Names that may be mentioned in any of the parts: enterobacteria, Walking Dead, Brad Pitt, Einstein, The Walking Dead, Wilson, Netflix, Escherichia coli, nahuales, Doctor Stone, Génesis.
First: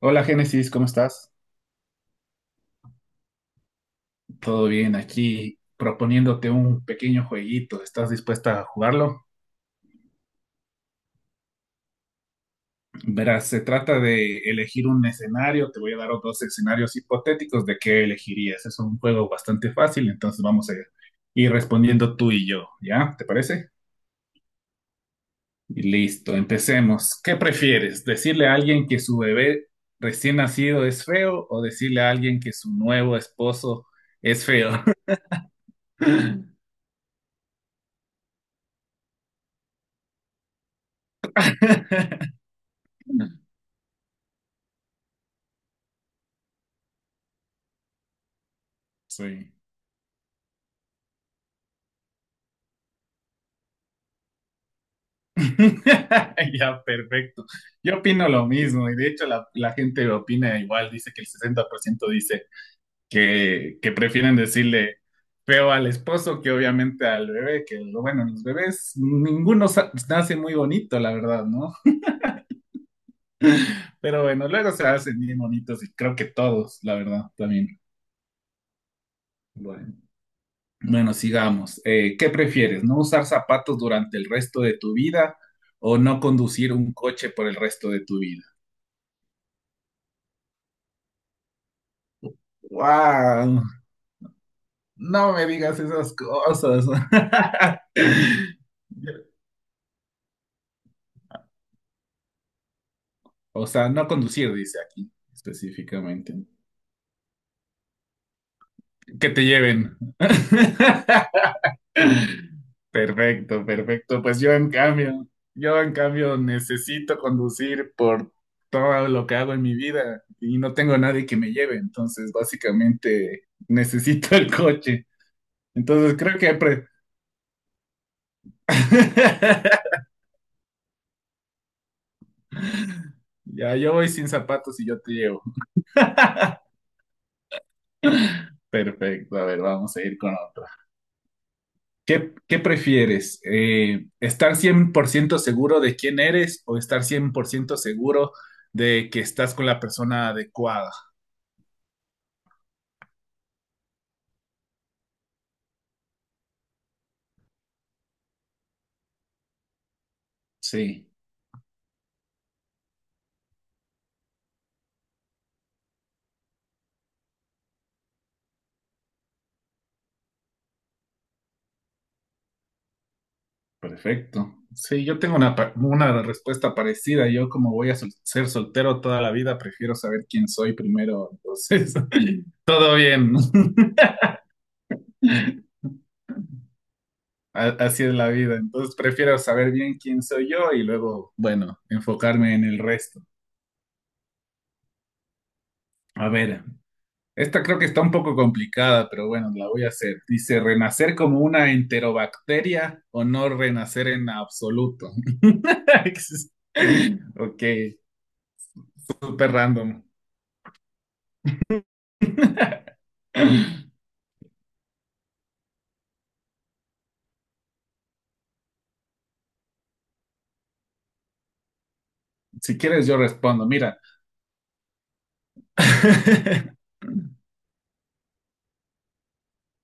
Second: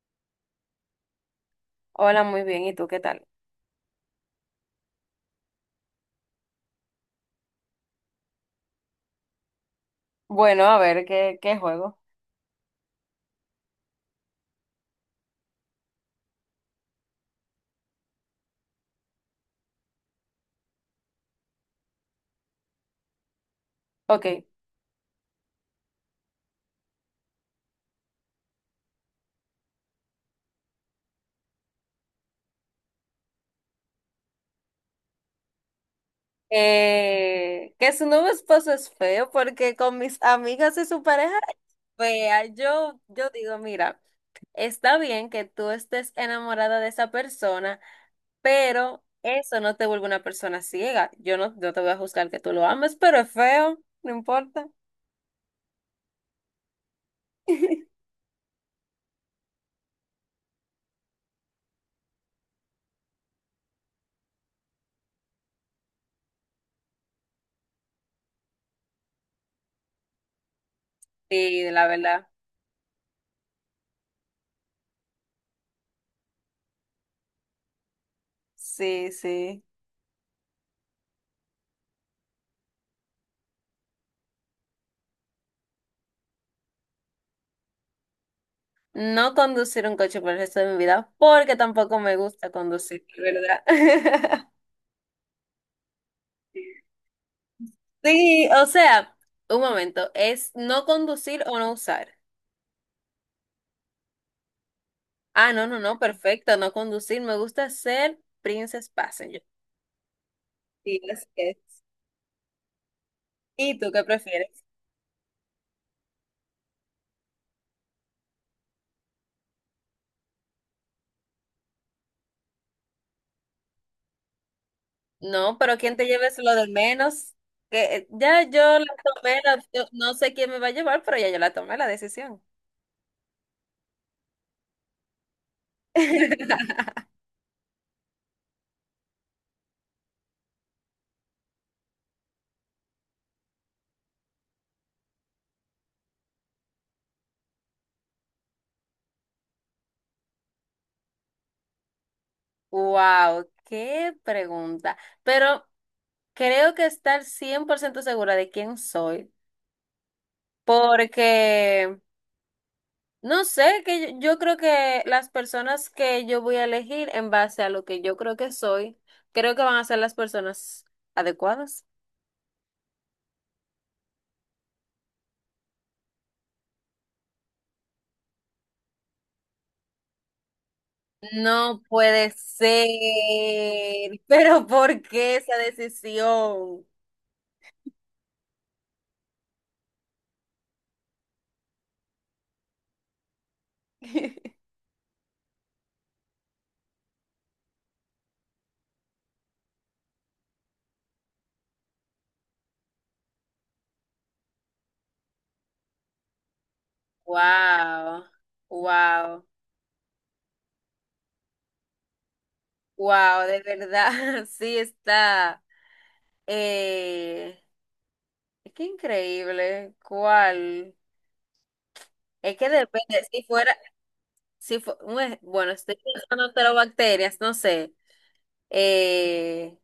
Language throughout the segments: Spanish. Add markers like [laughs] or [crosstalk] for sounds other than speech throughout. Hola Génesis, ¿cómo estás? Hola, muy bien. ¿Y tú qué tal? ¿Todo bien aquí? Proponiéndote un pequeño jueguito. ¿Estás dispuesta a jugarlo? Bueno, a ver, ¿qué juego? Verás, se trata de elegir un escenario. Te voy a dar dos escenarios hipotéticos de qué elegirías. Es un juego bastante fácil, entonces vamos a ir respondiendo tú y yo, ¿ya? ¿Te parece? Ok. Y listo, empecemos. ¿Qué prefieres? ¿Decirle a alguien que su bebé recién nacido es feo o decirle a alguien que su nuevo esposo es feo? [laughs] Que su nuevo esposo es feo porque con mis amigas y su pareja es fea. Yo digo, mira, está bien que tú estés enamorada de esa persona, pero Sí. eso no te vuelve una persona ciega. Yo no te voy a juzgar que tú lo ames, pero es feo, no importa. [laughs] Ya, perfecto. Yo [laughs] opino lo mismo y de hecho la gente opina igual, dice que el 60% dice que prefieren decirle feo al esposo que obviamente al bebé, que lo bueno, los bebés, ninguno nace muy bonito, la verdad, Sí, ¿no? la verdad. [laughs] Pero bueno, luego se hacen bien bonitos y creo que todos, la verdad, también. Sí, sí. Bueno, bueno, sigamos. ¿Qué prefieres? ¿No usar zapatos durante el resto de tu vida o no conducir un coche por el resto de tu vida? No conducir un coche por el resto de mi vida, porque tampoco me gusta conducir, de ¡Wow! ¿verdad? [laughs] No me digas esas cosas. [laughs] Sí, o sea, un momento, es no conducir o no usar. O sea, no conducir, dice aquí Ah, no, no, no, específicamente. perfecto, no conducir. Me gusta ser Princess Que Passenger. te lleven. Sí, así [laughs] es. Perfecto, ¿Y tú qué perfecto. Pues yo prefieres? en cambio, yo en cambio necesito conducir por todo lo que hago en mi vida y no tengo nadie que me lleve, entonces básicamente necesito el coche. No, pero ¿quién te Entonces lleves creo lo que del pre- menos? Que ya yo la tomé, la opción, [laughs] no sé quién me va a llevar, pero ya yo la tomé la decisión. ya yo voy sin zapatos y yo te llevo. [laughs] Perfecto, a ver, vamos a ir con ¿qué prefieres? ¿Estar 100% seguro de quién eres o estar 100% seguro de que estás con la persona adecuada? Wow, qué pregunta. Pero creo que estar 100% segura de quién soy, Sí, porque no sé, que yo creo que las personas que yo voy a elegir en base a lo que yo creo que soy, creo que van a ser las personas adecuadas. perfecto. Sí, yo tengo una respuesta parecida. Yo como voy a ser soltero toda la vida, prefiero saber quién soy primero. No Entonces, puede [laughs] ser, todo bien. [laughs] pero ¿por qué esa [laughs] decisión? Así es la vida. Entonces, prefiero saber bien quién soy yo y luego, bueno, enfocarme en el resto. [laughs] A ver. Esta creo que está un poco complicada, pero bueno, la voy a hacer. Dice, ¿renacer como una enterobacteria o no renacer en absoluto? [laughs] Ok, Wow, wow, súper random. wow, de verdad, [laughs] sí está. Eh, es que increíble. ¿Cuál? Es que Si quieres, yo depende. Si respondo. fuera, Mira, si fue, un ej- bueno, estoy pensando en [laughs] bacterias, no sé. Eh,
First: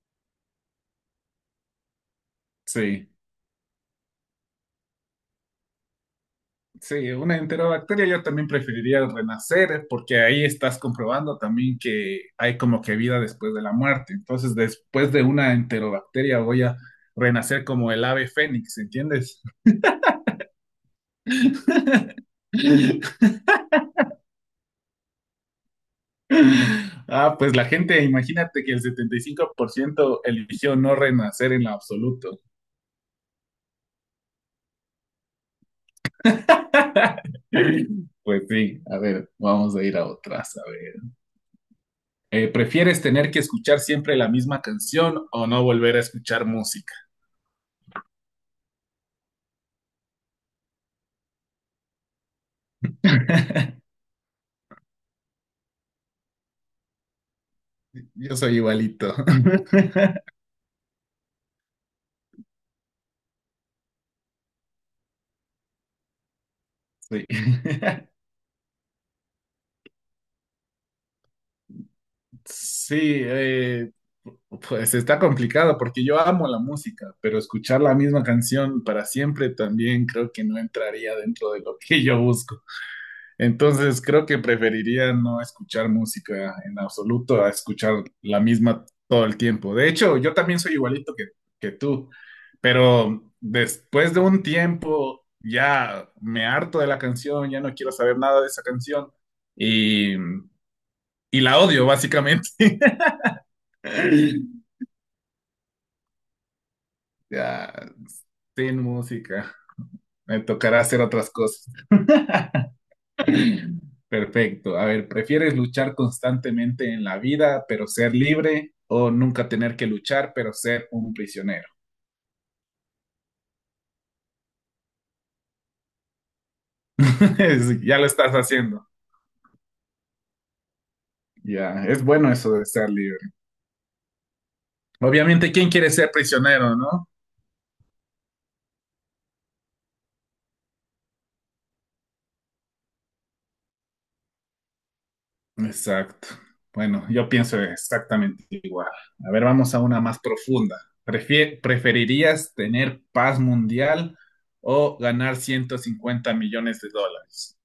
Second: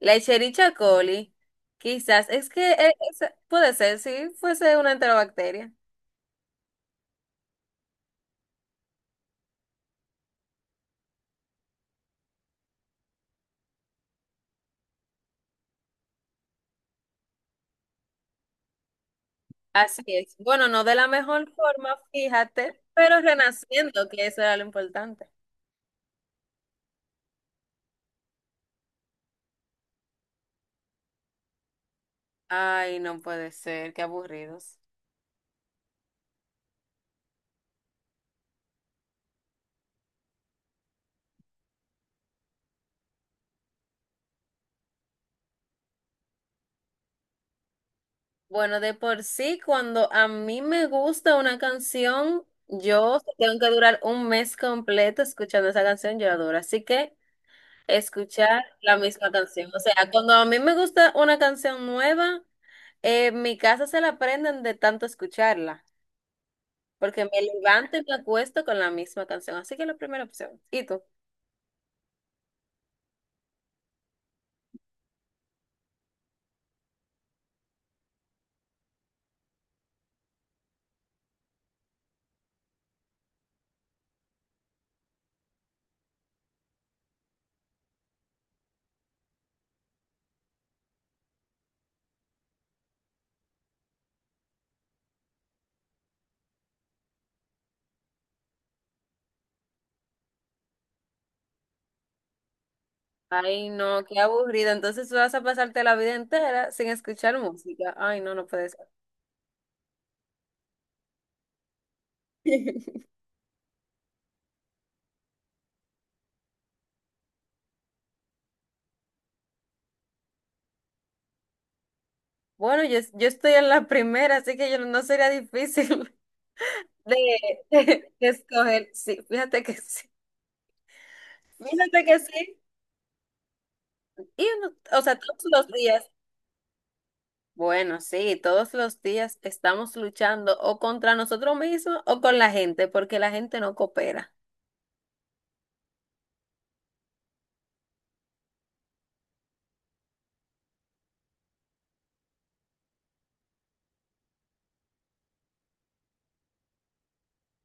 la Escherichia coli, quizás. Es que sí, puede ser, si fuese una enterobacteria. sí, una enterobacteria yo también preferiría el renacer porque ahí estás comprobando también que hay como que vida después de la muerte. Entonces, después de una enterobacteria voy a renacer como el ave fénix, ¿entiendes? Así es. Bueno, no de la mejor forma, fíjate, [laughs] pero renaciendo, que eso era lo importante. [laughs] Ah, pues la gente, imagínate que el 75% eligió no renacer en lo absoluto. Ay, no puede ser, qué aburridos. Pues sí, a ver, vamos a ir a otras, a ver. ¿Prefieres tener que escuchar siempre la misma canción o no volver a escuchar música? Bueno, de por sí, cuando a mí me gusta una canción, yo tengo que durar un mes completo escuchando esa canción, yo la adoro. Así que Yo soy escuchar la igualito. [laughs] misma canción. O sea, cuando a mí me gusta una canción nueva, en mi casa se la aprenden de tanto escucharla, porque Sí. me levanto y me [laughs] acuesto con la misma canción. Así que la primera opción. ¿Y tú? Sí, pues está complicado porque yo amo la música, pero escuchar la misma canción para siempre también creo que no entraría dentro de lo que yo busco. Entonces creo que preferiría no escuchar música en absoluto a escuchar la misma todo el tiempo. De hecho, yo también soy igualito que tú, pero después de un tiempo ya me harto de la canción, ya no quiero saber nada de esa canción y, y la odio básicamente. Ay, no, qué aburrido. [laughs] Entonces tú vas a pasarte la vida entera sin escuchar Ya, música. Ay, no, no puede sin ser. música, me tocará hacer otras cosas. [laughs] Perfecto. A ver, ¿prefieres luchar constantemente en la vida, pero ser libre, o nunca tener que luchar, pero ser un prisionero? Bueno, yo estoy en la primera, así que yo no sería difícil [laughs] de, [laughs] de Es- ya lo de estás haciendo. escoger. Sí, fíjate que sí. Ya, es Fíjate que bueno eso sí. de ser libre. Y o sea, todos Obviamente, los ¿quién quiere días. ser prisionero, no? Bueno, sí, todos los días estamos luchando o contra nosotros mismos o con la gente, porque la gente no coopera. Exacto. Bueno, yo pienso exactamente igual. A ver, vamos a una más profunda. Prefie- ¿preferirías tener paz mundial o ganar 150 millones de dólares?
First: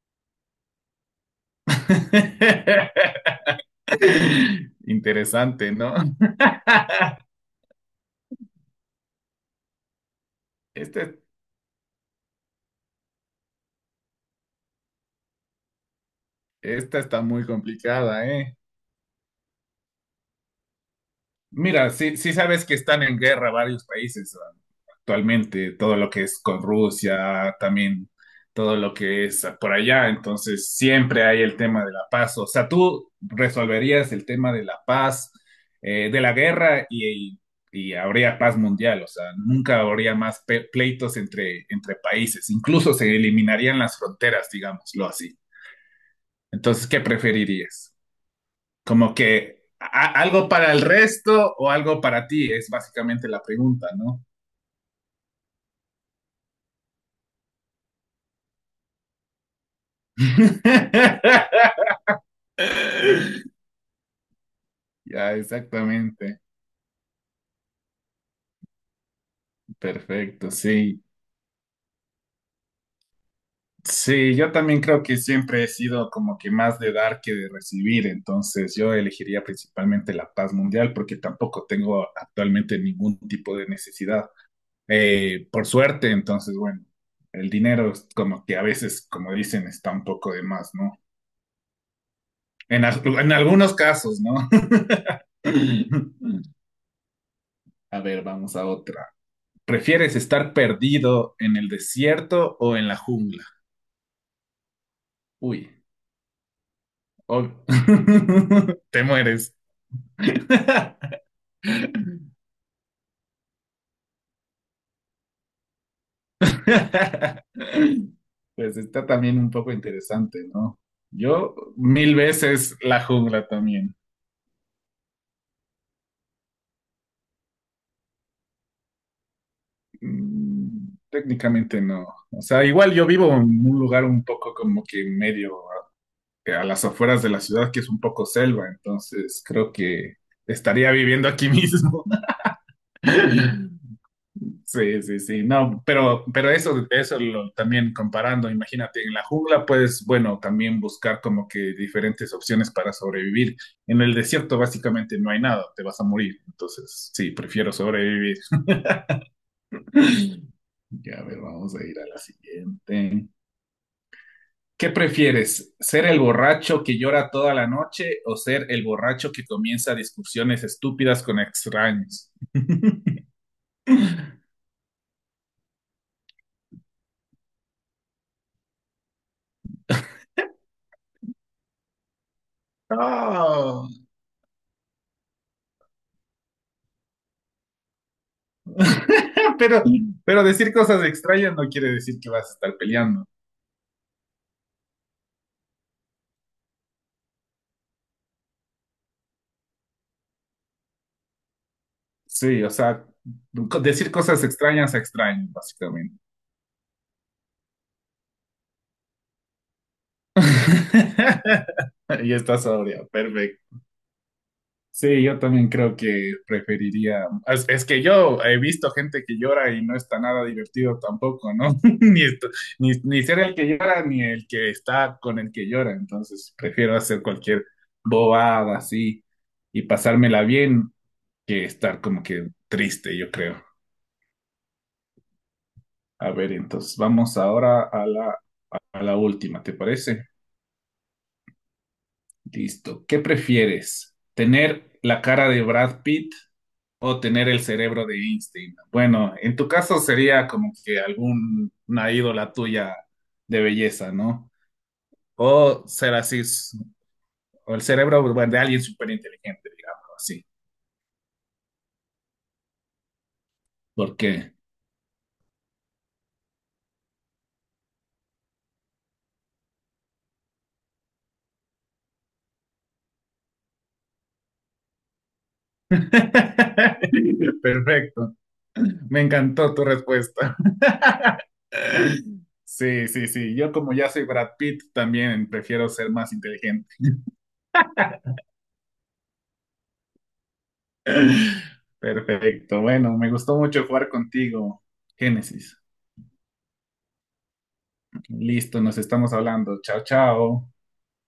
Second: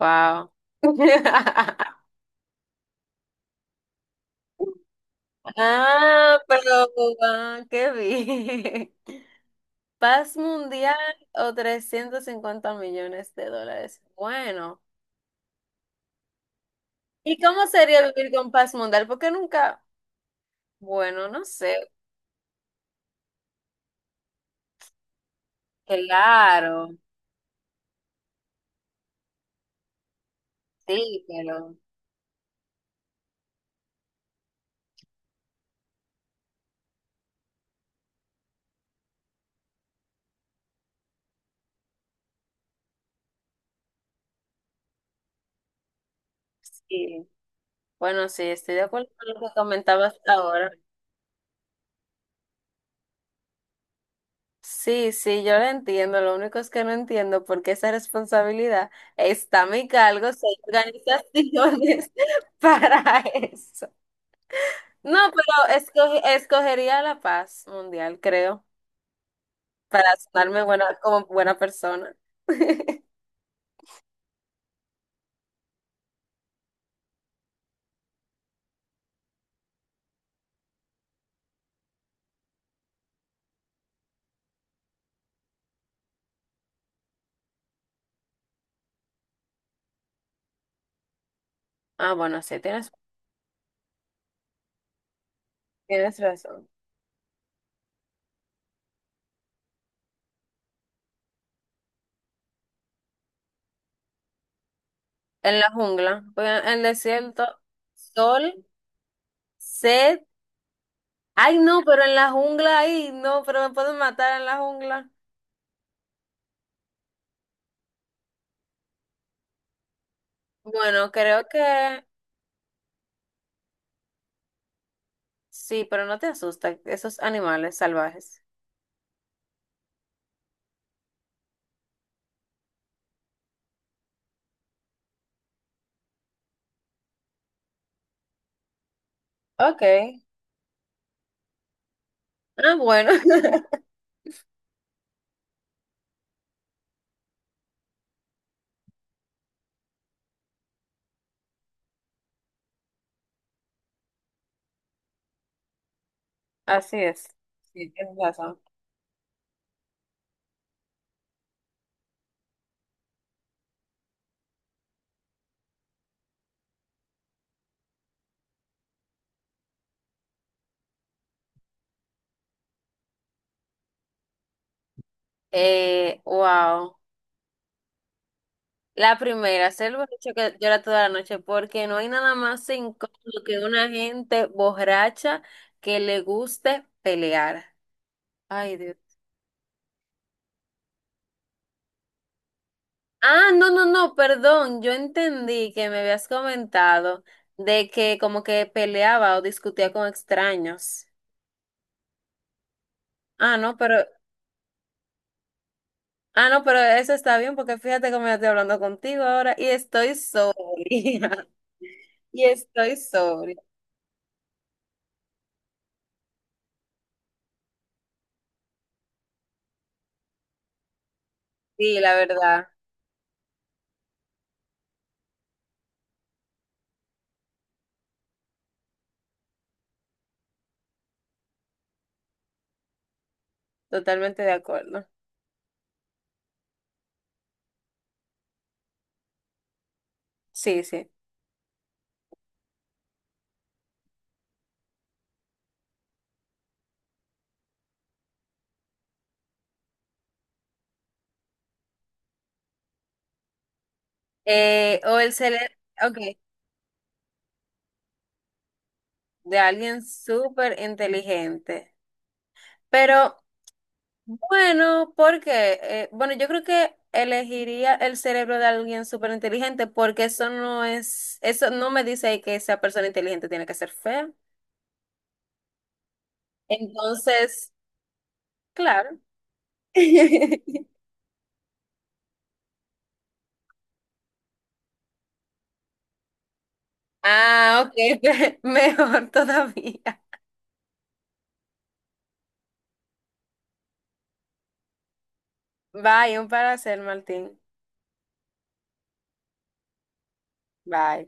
Wow. [laughs] [laughs] [laughs] Interesante, ¿no? Ah, pero qué bien. Paz mundial Esta, o $350 millones. Bueno. esta está ¿Y muy cómo sería complicada, vivir con ¿eh? paz mundial? Porque nunca, bueno, no sé. Mira, sí, sí sabes que están en guerra varios países actualmente, todo lo que es con Claro, Rusia, también todo lo que es por allá, entonces siempre sí, hay el pero tema de la paz. O sea, tú resolverías el tema de la paz, de la guerra y habría paz mundial, o sea, nunca habría más pe- pleitos entre países, incluso se eliminarían las fronteras, digámoslo así. Entonces, ¿qué sí. preferirías? Bueno, sí, estoy de acuerdo Como con lo que que comentabas algo ahora. para el resto o algo para ti, es básicamente la pregunta, ¿no? Sí, sí, yo lo entiendo. Lo único es que no entiendo por qué esa responsabilidad está a mi cargo si hay [laughs] organizaciones [laughs] para eso. No, Ya, pero exactamente. escogería la paz mundial, creo, para Perfecto, sonarme buena, sí. como buena persona. [laughs] Sí, yo también creo que siempre he sido como que más de dar que de recibir, entonces yo elegiría principalmente la paz mundial porque tampoco tengo actualmente ningún tipo de necesidad. Por suerte, entonces, bueno, el dinero es como que a veces, como dicen, está un poco de más, ¿no? Ah, bueno, sí, En, tienes, en algunos casos, ¿no? tienes [laughs] razón. A ver, vamos a otra. ¿Prefieres estar perdido en el desierto o en la jungla? En Uy, la jungla, pues, en el desierto, ob- sol, [laughs] te mueres. sed. [laughs] Ay, no, pero en la jungla, ay, no, pero me pueden matar en la jungla. Pues está también un poco interesante, ¿no? Bueno, creo Yo que mil veces la jungla también. sí, pero no te asustan esos animales salvajes. Técnicamente no. O sea, igual yo vivo en un lugar un poco como que medio a las afueras de la ciudad, que es un poco selva, entonces creo Ok. que estaría viviendo aquí mismo. Ah, bueno. [laughs] [laughs] Sí, sí, sí, no, pero eso lo, también comparando, imagínate, en la jungla puedes, bueno, también buscar como que diferentes opciones para sobrevivir. En el desierto básicamente no hay nada, te vas a morir, Así entonces es. sí, prefiero Sí, tienes sobrevivir. razón. [laughs] Ya, a ver, vamos a ir a la siguiente. ¿Qué prefieres? ¿Ser el borracho que llora toda la noche o ser el borracho que comienza discusiones estúpidas con extraños? Wow. La primera, ser borracho que llora toda la noche, porque no hay nada más incómodo que No. una gente borracha que le guste pelear. Ay, Dios. [laughs] Pero, pero decir cosas extrañas no quiere decir que vas a estar peleando. Ah, no, no, no, perdón, yo entendí que me habías comentado de que como que peleaba o discutía con extraños. Sí, o sea, Ah, no, pero, decir cosas extrañas a extraños, básicamente. ah, no, pero eso está bien porque fíjate cómo yo estoy hablando contigo ahora y estoy sobria. [laughs] [laughs] Y Y está estoy sobria, sobria. perfecto. Sí, yo también creo que preferiría. Es que yo he visto gente que llora y no está nada divertido tampoco, ¿no? [laughs] Sí, la Ni, est- verdad, ni, ni ser el que llora ni el que está con el que llora. Entonces prefiero hacer cualquier bobada así y pasármela bien que estar como que triste, yo creo. totalmente de acuerdo. A ver, entonces vamos ahora a la última, ¿te parece? Sí, sí. Listo. ¿Qué prefieres? ¿Tener la cara de Brad Pitt? O tener el cerebro de Einstein. Bueno, en tu caso sería como que alguna ídola tuya de belleza, ¿no? O el cerebro, O ser ok, así, s- o el cerebro bueno, de alguien súper de inteligente, digamos alguien así. súper inteligente. Pero ¿Por qué? bueno, porque, bueno, yo creo que elegiría el cerebro de alguien súper inteligente porque eso no es, eso no me dice que esa persona inteligente tiene que ser fea. [laughs] Entonces, Perfecto. claro. Me encantó tu [laughs] respuesta. Sí, sí, sí. Yo como ya soy Brad Pitt, también prefiero ser más inteligente. Ah, ok, [laughs] mejor todavía. [laughs] Perfecto. Bueno, me gustó mucho jugar contigo, Génesis. Bye, un placer, Martín. Listo, nos estamos hablando. Chao, chao. Bye.